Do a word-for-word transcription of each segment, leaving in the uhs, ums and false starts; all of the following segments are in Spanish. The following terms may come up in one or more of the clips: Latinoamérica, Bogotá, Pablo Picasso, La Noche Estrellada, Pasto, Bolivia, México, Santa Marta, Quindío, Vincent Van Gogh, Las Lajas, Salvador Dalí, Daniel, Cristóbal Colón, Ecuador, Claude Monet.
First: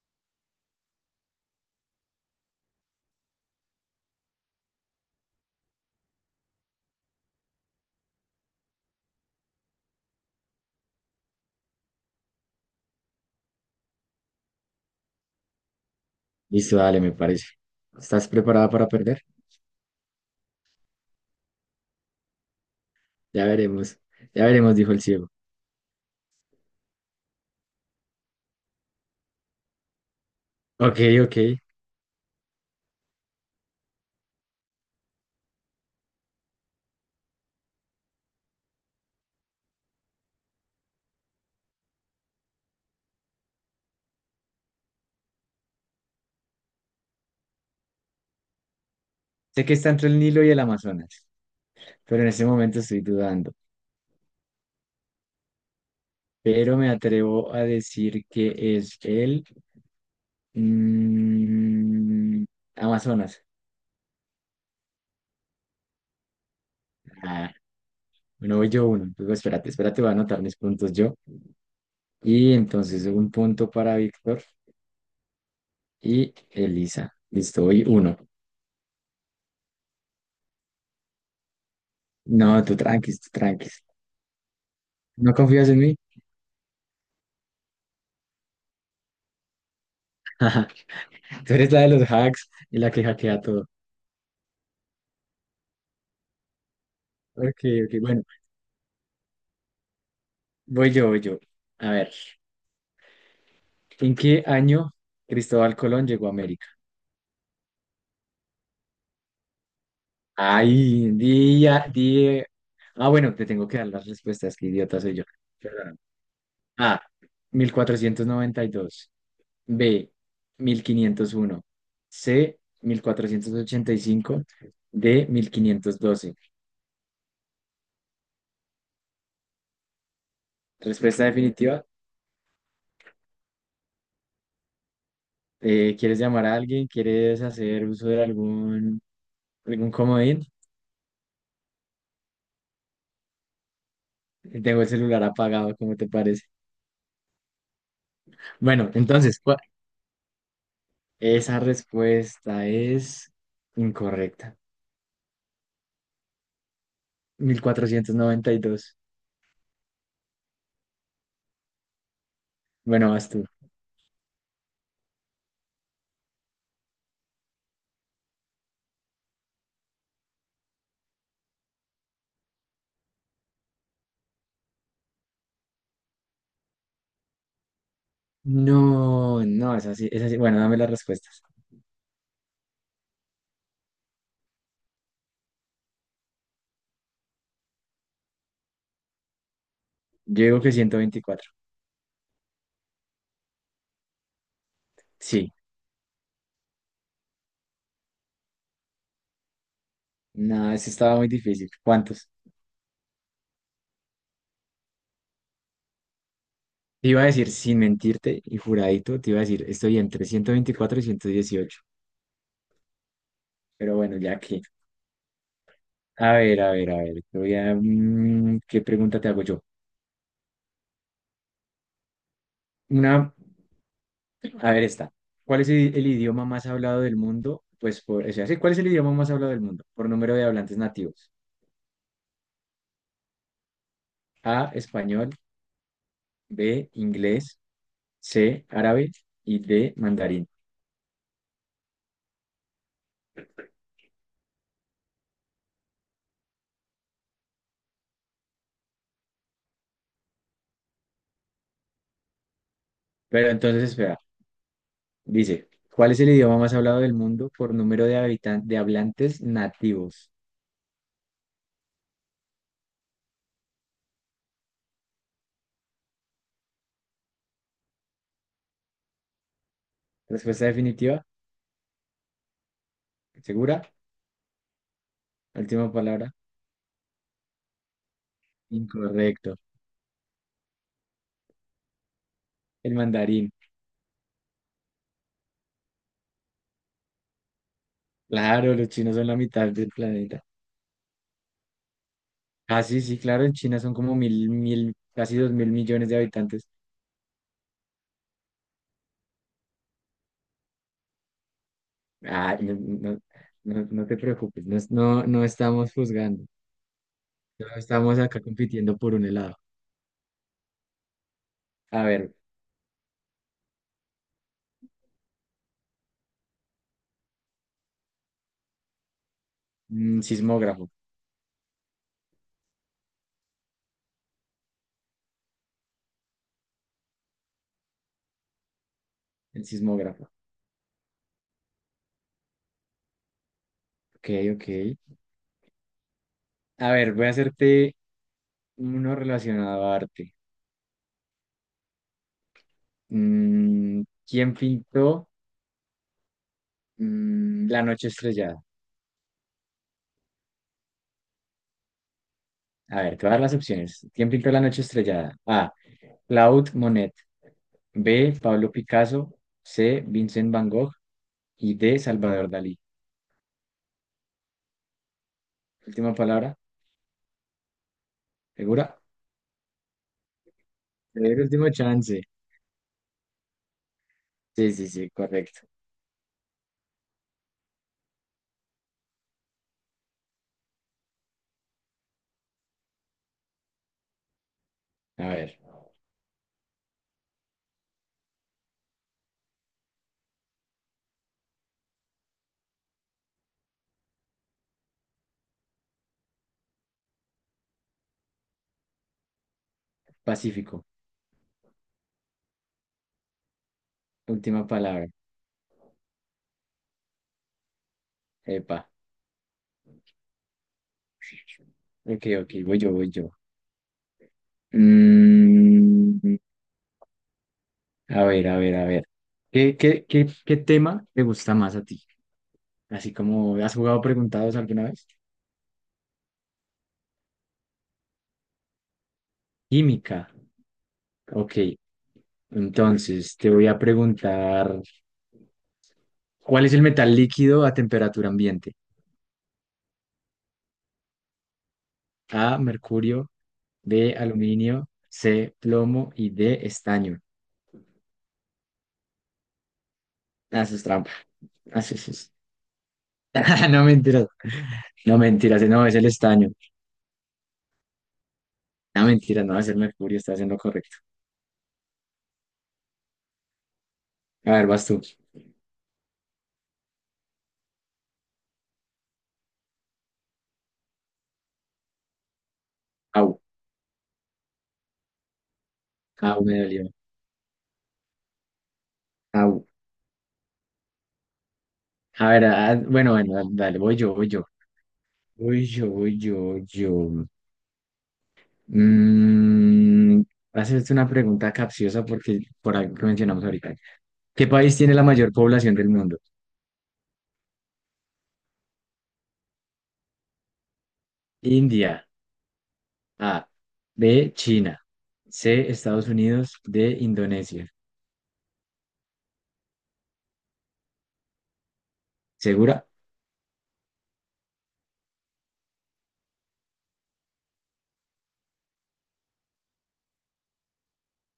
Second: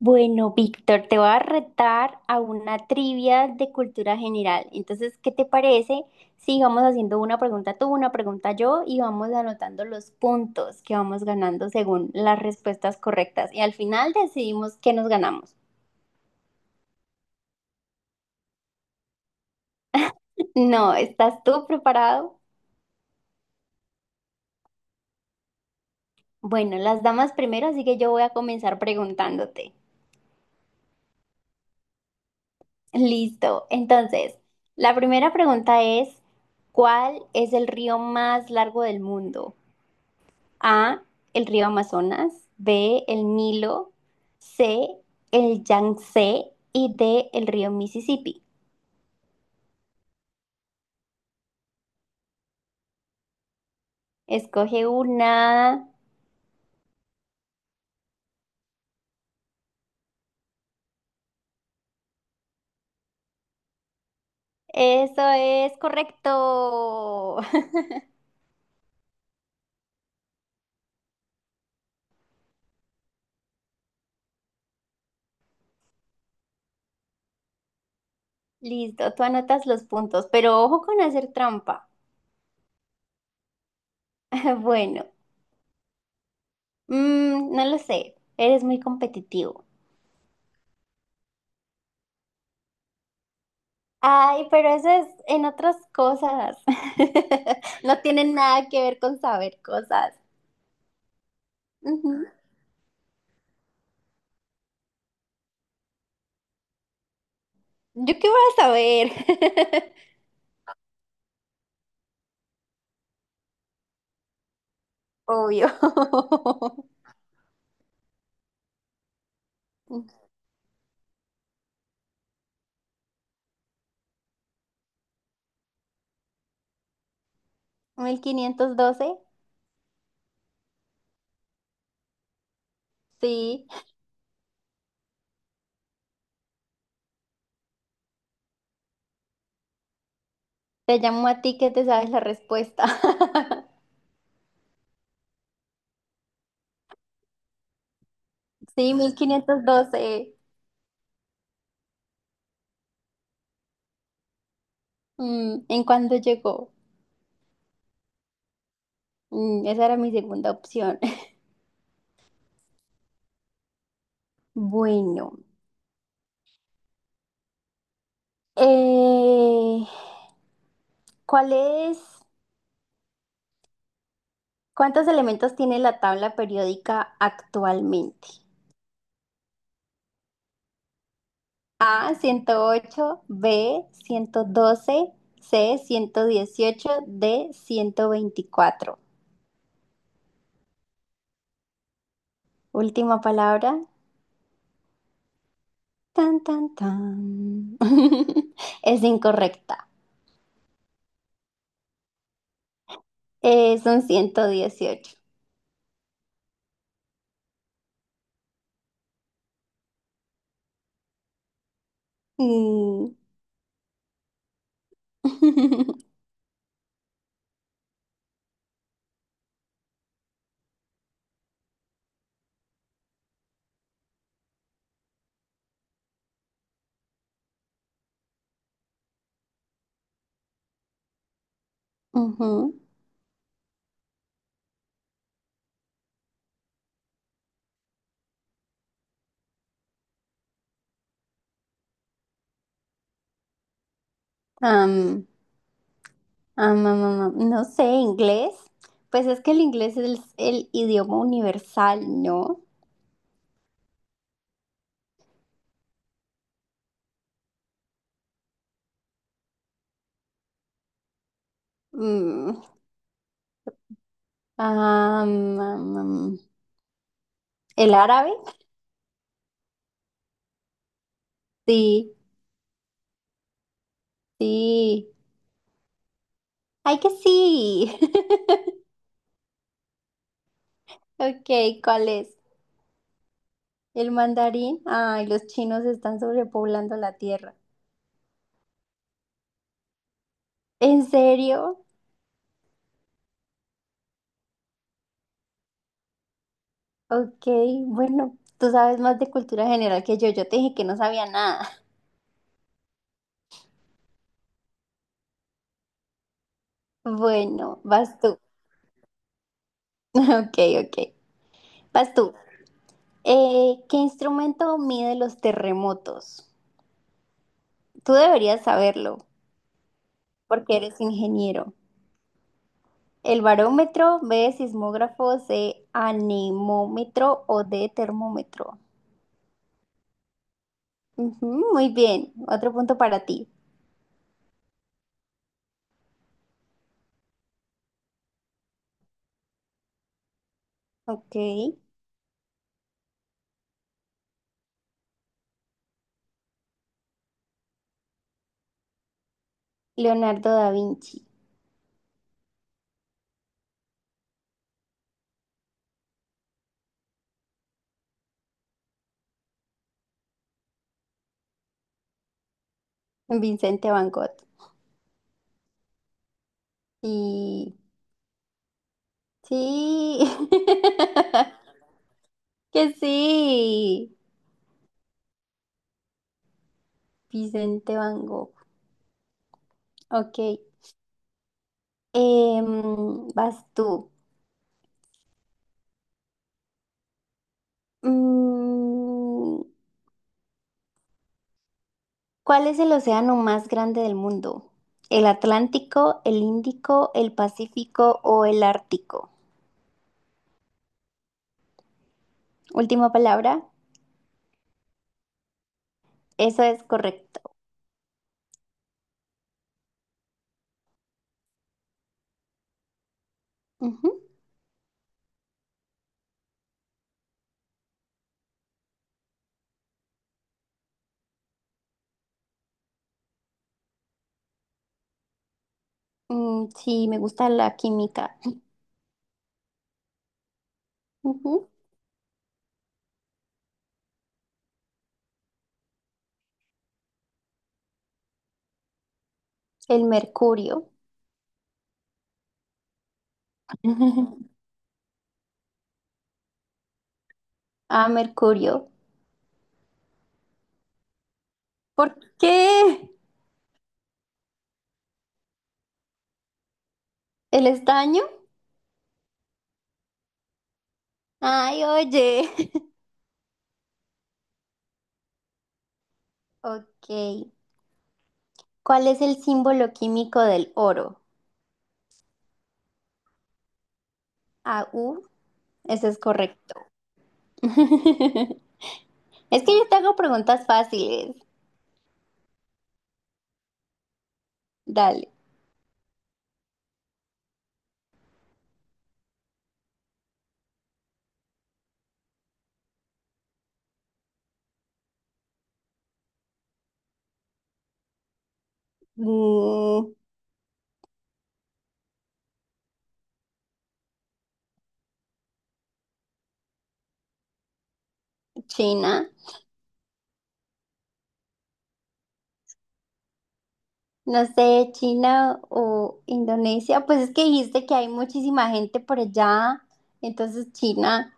Bueno, Víctor, te voy a retar a una trivia de cultura general. Entonces, ¿qué te parece si vamos haciendo una pregunta tú, una pregunta yo y vamos anotando los puntos que vamos ganando según las respuestas correctas? Y al final decidimos qué nos ganamos. Listo, dale, me parece. ¿Estás preparada para perder? No, ¿estás tú preparado? Ya veremos. Ya veremos, dijo el ciego. Bueno, las damas primero, así que yo voy a comenzar preguntándote. Ok, ok. Listo. Entonces, la primera pregunta es, ¿cuál es el río más largo del mundo? A, el río Amazonas, B, el Nilo, C, el Yangtze y D, el río Mississippi. Sé que está entre el Nilo y el Amazonas, pero en este momento estoy dudando. Escoge una. Pero me atrevo a decir que es el mm, Amazonas. Eso es correcto. Ah, bueno, voy yo uno. Luego, espérate, espérate, voy a anotar mis puntos yo. Y entonces un punto para Víctor y Elisa. Listo, voy uno. Listo, tú anotas los puntos, pero ojo con hacer trampa. No, tú tranquis, tú tranquis. Bueno, ¿No confías en mí? mm, no lo sé, eres muy competitivo. Tú eres la de los hacks y la que hackea todo. Ay, pero eso es en otras cosas. Ok, No ok, bueno, tiene nada que ver con saber cosas. voy yo, voy yo. A ver, Ujú. ¿en qué año Cristóbal Colón llegó a América? ¿Yo qué voy a saber? Ay, día, día. Ah, bueno, te tengo que dar las respuestas, qué idiota soy yo. Obvio. Perdóname. A, mil cuatrocientos noventa y dos. B, mil quinientos uno. C, mil cuatrocientos ochenta y cinco. D, mil quinientos doce. Mil quinientos doce. Respuesta definitiva. Sí, Eh, ¿quieres llamar a alguien? ¿Quieres hacer uso de algún, algún comodín? te llamo a ti que te sabes la respuesta. Tengo el celular apagado, ¿cómo te parece? Bueno, Sí, entonces, ¿cuál- mil quinientos doce. esa respuesta es incorrecta. Mm, ¿en cuándo llegó? Mil cuatrocientos noventa y dos. Mm, esa era mi segunda opción. Bueno, vas tú. Bueno, eh, ¿cuál es, cuántos elementos tiene la tabla periódica actualmente? No, no, es así, es así. Bueno, dame las respuestas. A, ciento ocho. B, ciento doce. C, ciento dieciocho. D, ciento veinticuatro. Yo digo que ciento veinticuatro. Última palabra. Sí. Tan, tan, tan. Es incorrecta. No, eso estaba muy difícil. ¿Cuántos? Eh, son ciento dieciocho. Te iba a decir, sin mentirte y juradito, te iba a decir, estoy entre ciento veinticuatro y ciento dieciocho. Mm. Pero bueno, ya que. A ver, a ver, a ver. te voy a, mm, ¿qué pregunta te hago yo? Una. A ver, esta. ¿Cuál es el, el idioma más hablado del mundo? Pues por, o sea, sí, ¿cuál es el idioma más hablado del mundo? Por número de hablantes nativos. Ujú. A, español, B, inglés, C, árabe y D, mandarín. Am, am, am, am, am. No sé, inglés. Pues es que el inglés es el idioma universal, ¿no? Pero entonces, espera, dice, ¿cuál es el idioma más hablado del mundo por número de habitan- de hablantes nativos? Mm. Am, am, am. ¿El árabe? Respuesta definitiva, Sí, segura, sí. última palabra, ¡Ay, que sí! incorrecto. Ok, ¿cuál es? El mandarín. ¿El mandarín? Ay, los chinos están sobrepoblando la tierra. Claro, los chinos son la mitad del planeta. ¿En serio? Ah, sí, sí, claro, en China son como mil, mil, casi dos mil millones de habitantes. Ok, bueno, tú sabes más de cultura general que yo. Yo te dije que no sabía nada. Ah, no, no, no, no no te preocupes, no, es- no, no estamos juzgando, no Bueno, vas estamos tú. acá compitiendo por un helado. Ok, ok. A Vas tú. ver, Eh, ¿qué instrumento mide los terremotos? Tú deberías saberlo, mm, porque sismógrafo, eres ingeniero. ¿El barómetro, B, sismógrafo, C, anemómetro o D, termómetro? el sismógrafo. Ujú, muy bien, otro punto para ti. Ok, ok. A ver, voy a hacerte uno relacionado a arte. Ok. Mm, ¿quién pintó mm, La Noche Estrellada? Leonardo da Vinci, A ver, te voy a dar las opciones. ¿Quién pintó La Noche Estrellada? A. Claude Monet. B. Pablo Picasso. C. Vincent Van Gogh. Y D. Salvador Dalí. Vincente Van Gogh. Última palabra, Y ¿segura? sí, El último chance. que sí, Sí, sí, sí, correcto. Vicente Van Gogh. Ok, em, vas tú. A ver, Mm, ¿cuál es el océano más grande del mundo? ¿El Atlántico, el Índico, el Pacífico o el Ártico? Pacífico, Última palabra, última palabra. eso es correcto. Epa. Ok, ok, voy yo, voy yo. Ujú. Mm, a ver, a ver, a ver. ¿Qué, qué, qué, qué tema te gusta más a ti? Así como, ¿has jugado preguntados alguna vez? Mm, sí, me gusta la química. Química. Ok, Ujú. entonces te voy a preguntar, ¿cuál es el metal líquido a temperatura ambiente? El mercurio. A, mercurio, B, aluminio, C, plomo y D, estaño. Ah, mercurio. Haces trampa. Ah, sí, ¿Por sí, sí. qué? No mentiras, no mentiras, no es el estaño. ¿El estaño? No mentiras, no es el mercurio, está haciendo correcto. Ay, oye. A ver, vas tú. Ok. ¿Cuál es el símbolo químico del oro? Au, A U. Ese es au, me correcto. dolió. Es Au. que yo te hago preguntas fáciles. A ver, ah, bueno, bueno, dale, dale, voy yo, voy yo. Dale. Voy yo, voy yo, voy yo. Mm, Hacerte una pregunta capciosa porque por algo que mencionamos ahorita. ¿Qué país tiene la mayor población del mundo? Mm, India. A. B. China. C. Estados Unidos. D. Indonesia. China. ¿Segura? No sé, China o Indonesia. Pues es que dijiste que hay muchísima gente por allá. Entonces, China.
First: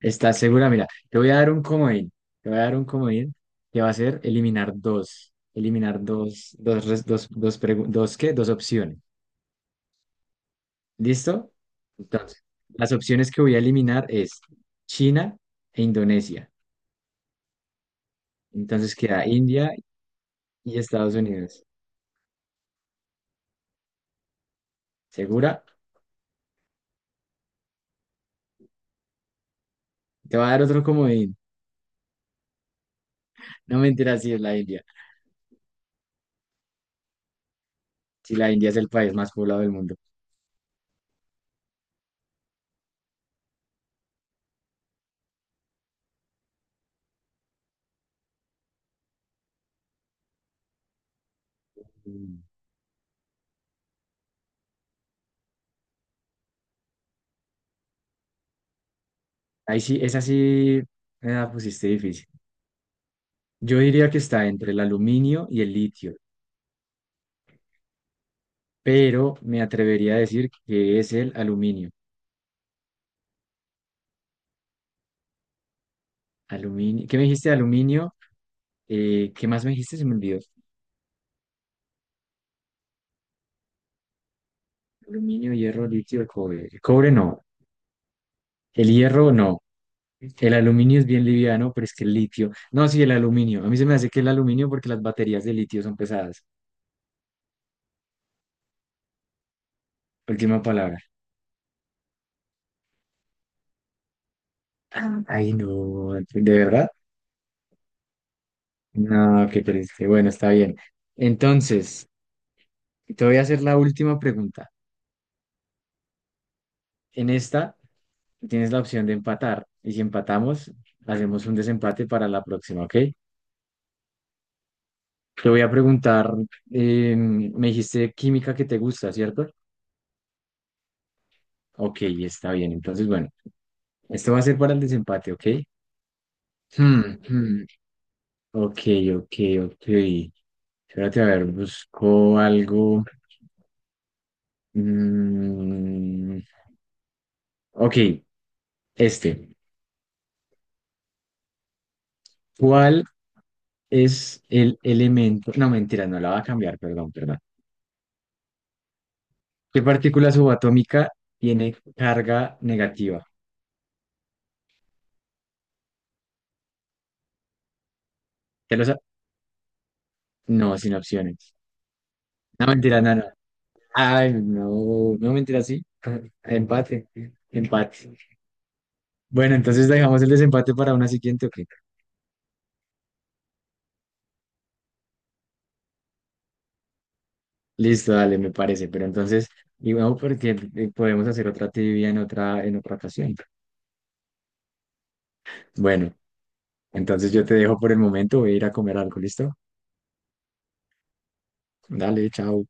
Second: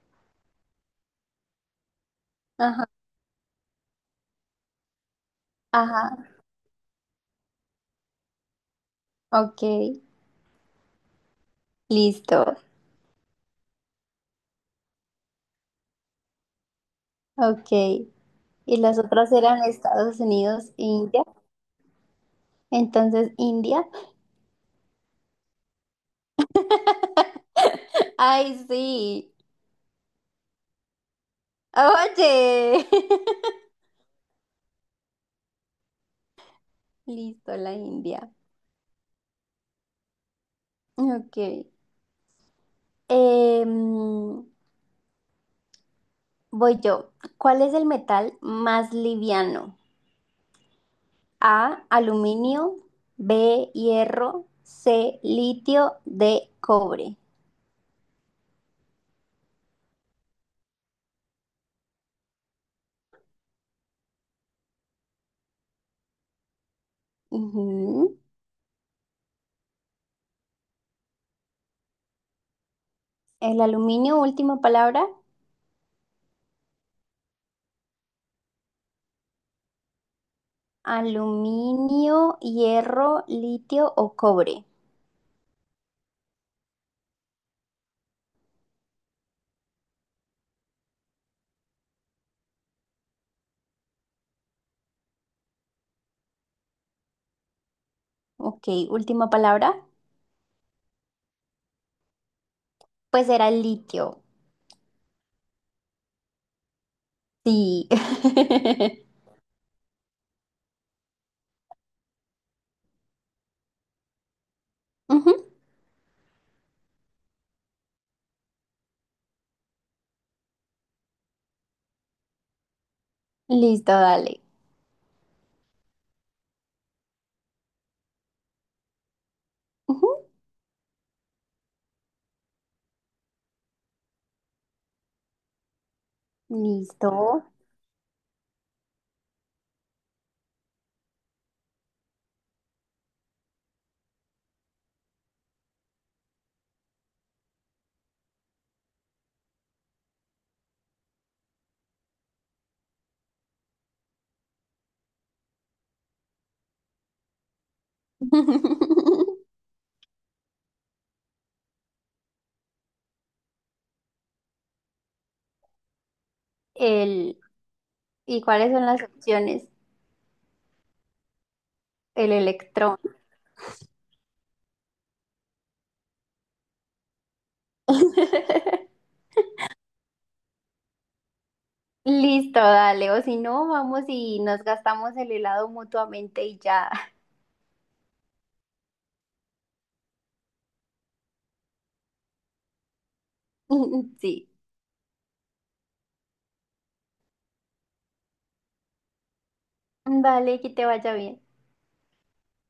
¿Estás segura? Mira, te voy a dar un comodín. Te voy a dar un Ajá. comodín que va a ser eliminar dos. Eliminar Ajá. dos, dos, res- dos, dos, pregu- dos, ¿qué? Dos opciones. Ok. ¿Listo? Entonces, Listo. las opciones que voy a eliminar es China e Indonesia. Ok. Y Entonces las queda otras eran India Estados Unidos y e Estados India. Unidos. Entonces, India. ¿Segura? Ay, sí. Te voy a dar otro comodín. Oye. No mentiras, si es la India. Listo, la India. Si la India es el país más poblado del mundo. Ok. Em, voy yo. ¿Cuál es el metal más liviano? A, Mm. aluminio, B, hierro, C, litio, D, cobre. Ahí sí, esa sí me la pusiste difícil. Yo diría que está entre el aluminio y el litio, Ujú. pero me atrevería a decir que es el aluminio. El aluminio, última palabra. Aluminio. ¿Qué me dijiste? Aluminio. Eh, ¿qué más me dijiste? Se me olvidó. Aluminio, hierro, litio o cobre. Aluminio, hierro, litio, cobre. El cobre no. El hierro no. El aluminio es bien liviano, pero es que el litio. No, sí, el aluminio. A mí se me hace que el aluminio porque las baterías de litio son pesadas. Ok, última palabra. Última palabra. Pues era el litio. Ah. Ay, no. ¿De verdad? Sí. No, qué triste. Bueno, está bien. Entonces, te voy a hacer la última pregunta. Ujú. En esta tienes la opción de empatar y si empatamos, hacemos un desempate para la próxima, ¿ok? Listo, dale. Te voy a preguntar, eh, me dijiste química que te gusta, ¿cierto? Ujú. Ok, está bien. Entonces, bueno, esto va a ser para el desempate, ¿ok? Hmm, Listo. hmm, Ok, ok, ok. Espérate, a ver, busco algo. Mm, ok, este. ¿Cuál es el elemento? No, mentira, no la va a cambiar, perdón, perdón. ¿Qué partícula subatómica tiene carga negativa? El, ¿y cuáles ¿Ya lo son sa- las opciones? No, sin opciones. El No, electrón. mentira, no, no. Ay, no, no, mentira, sí. Empate, empate. Bueno, entonces dejamos el desempate para una siguiente, ok. Listo, dale. O si no, vamos y nos gastamos el helado mutuamente y ya. Listo, dale, me parece. Pero entonces, y bueno, porque eh, podemos hacer otra trivia en otra, en otra ocasión. Sí. Bueno, entonces yo te dejo por el momento, voy a ir a comer algo, ¿listo? Vale, que te vaya bien. Dale, chao.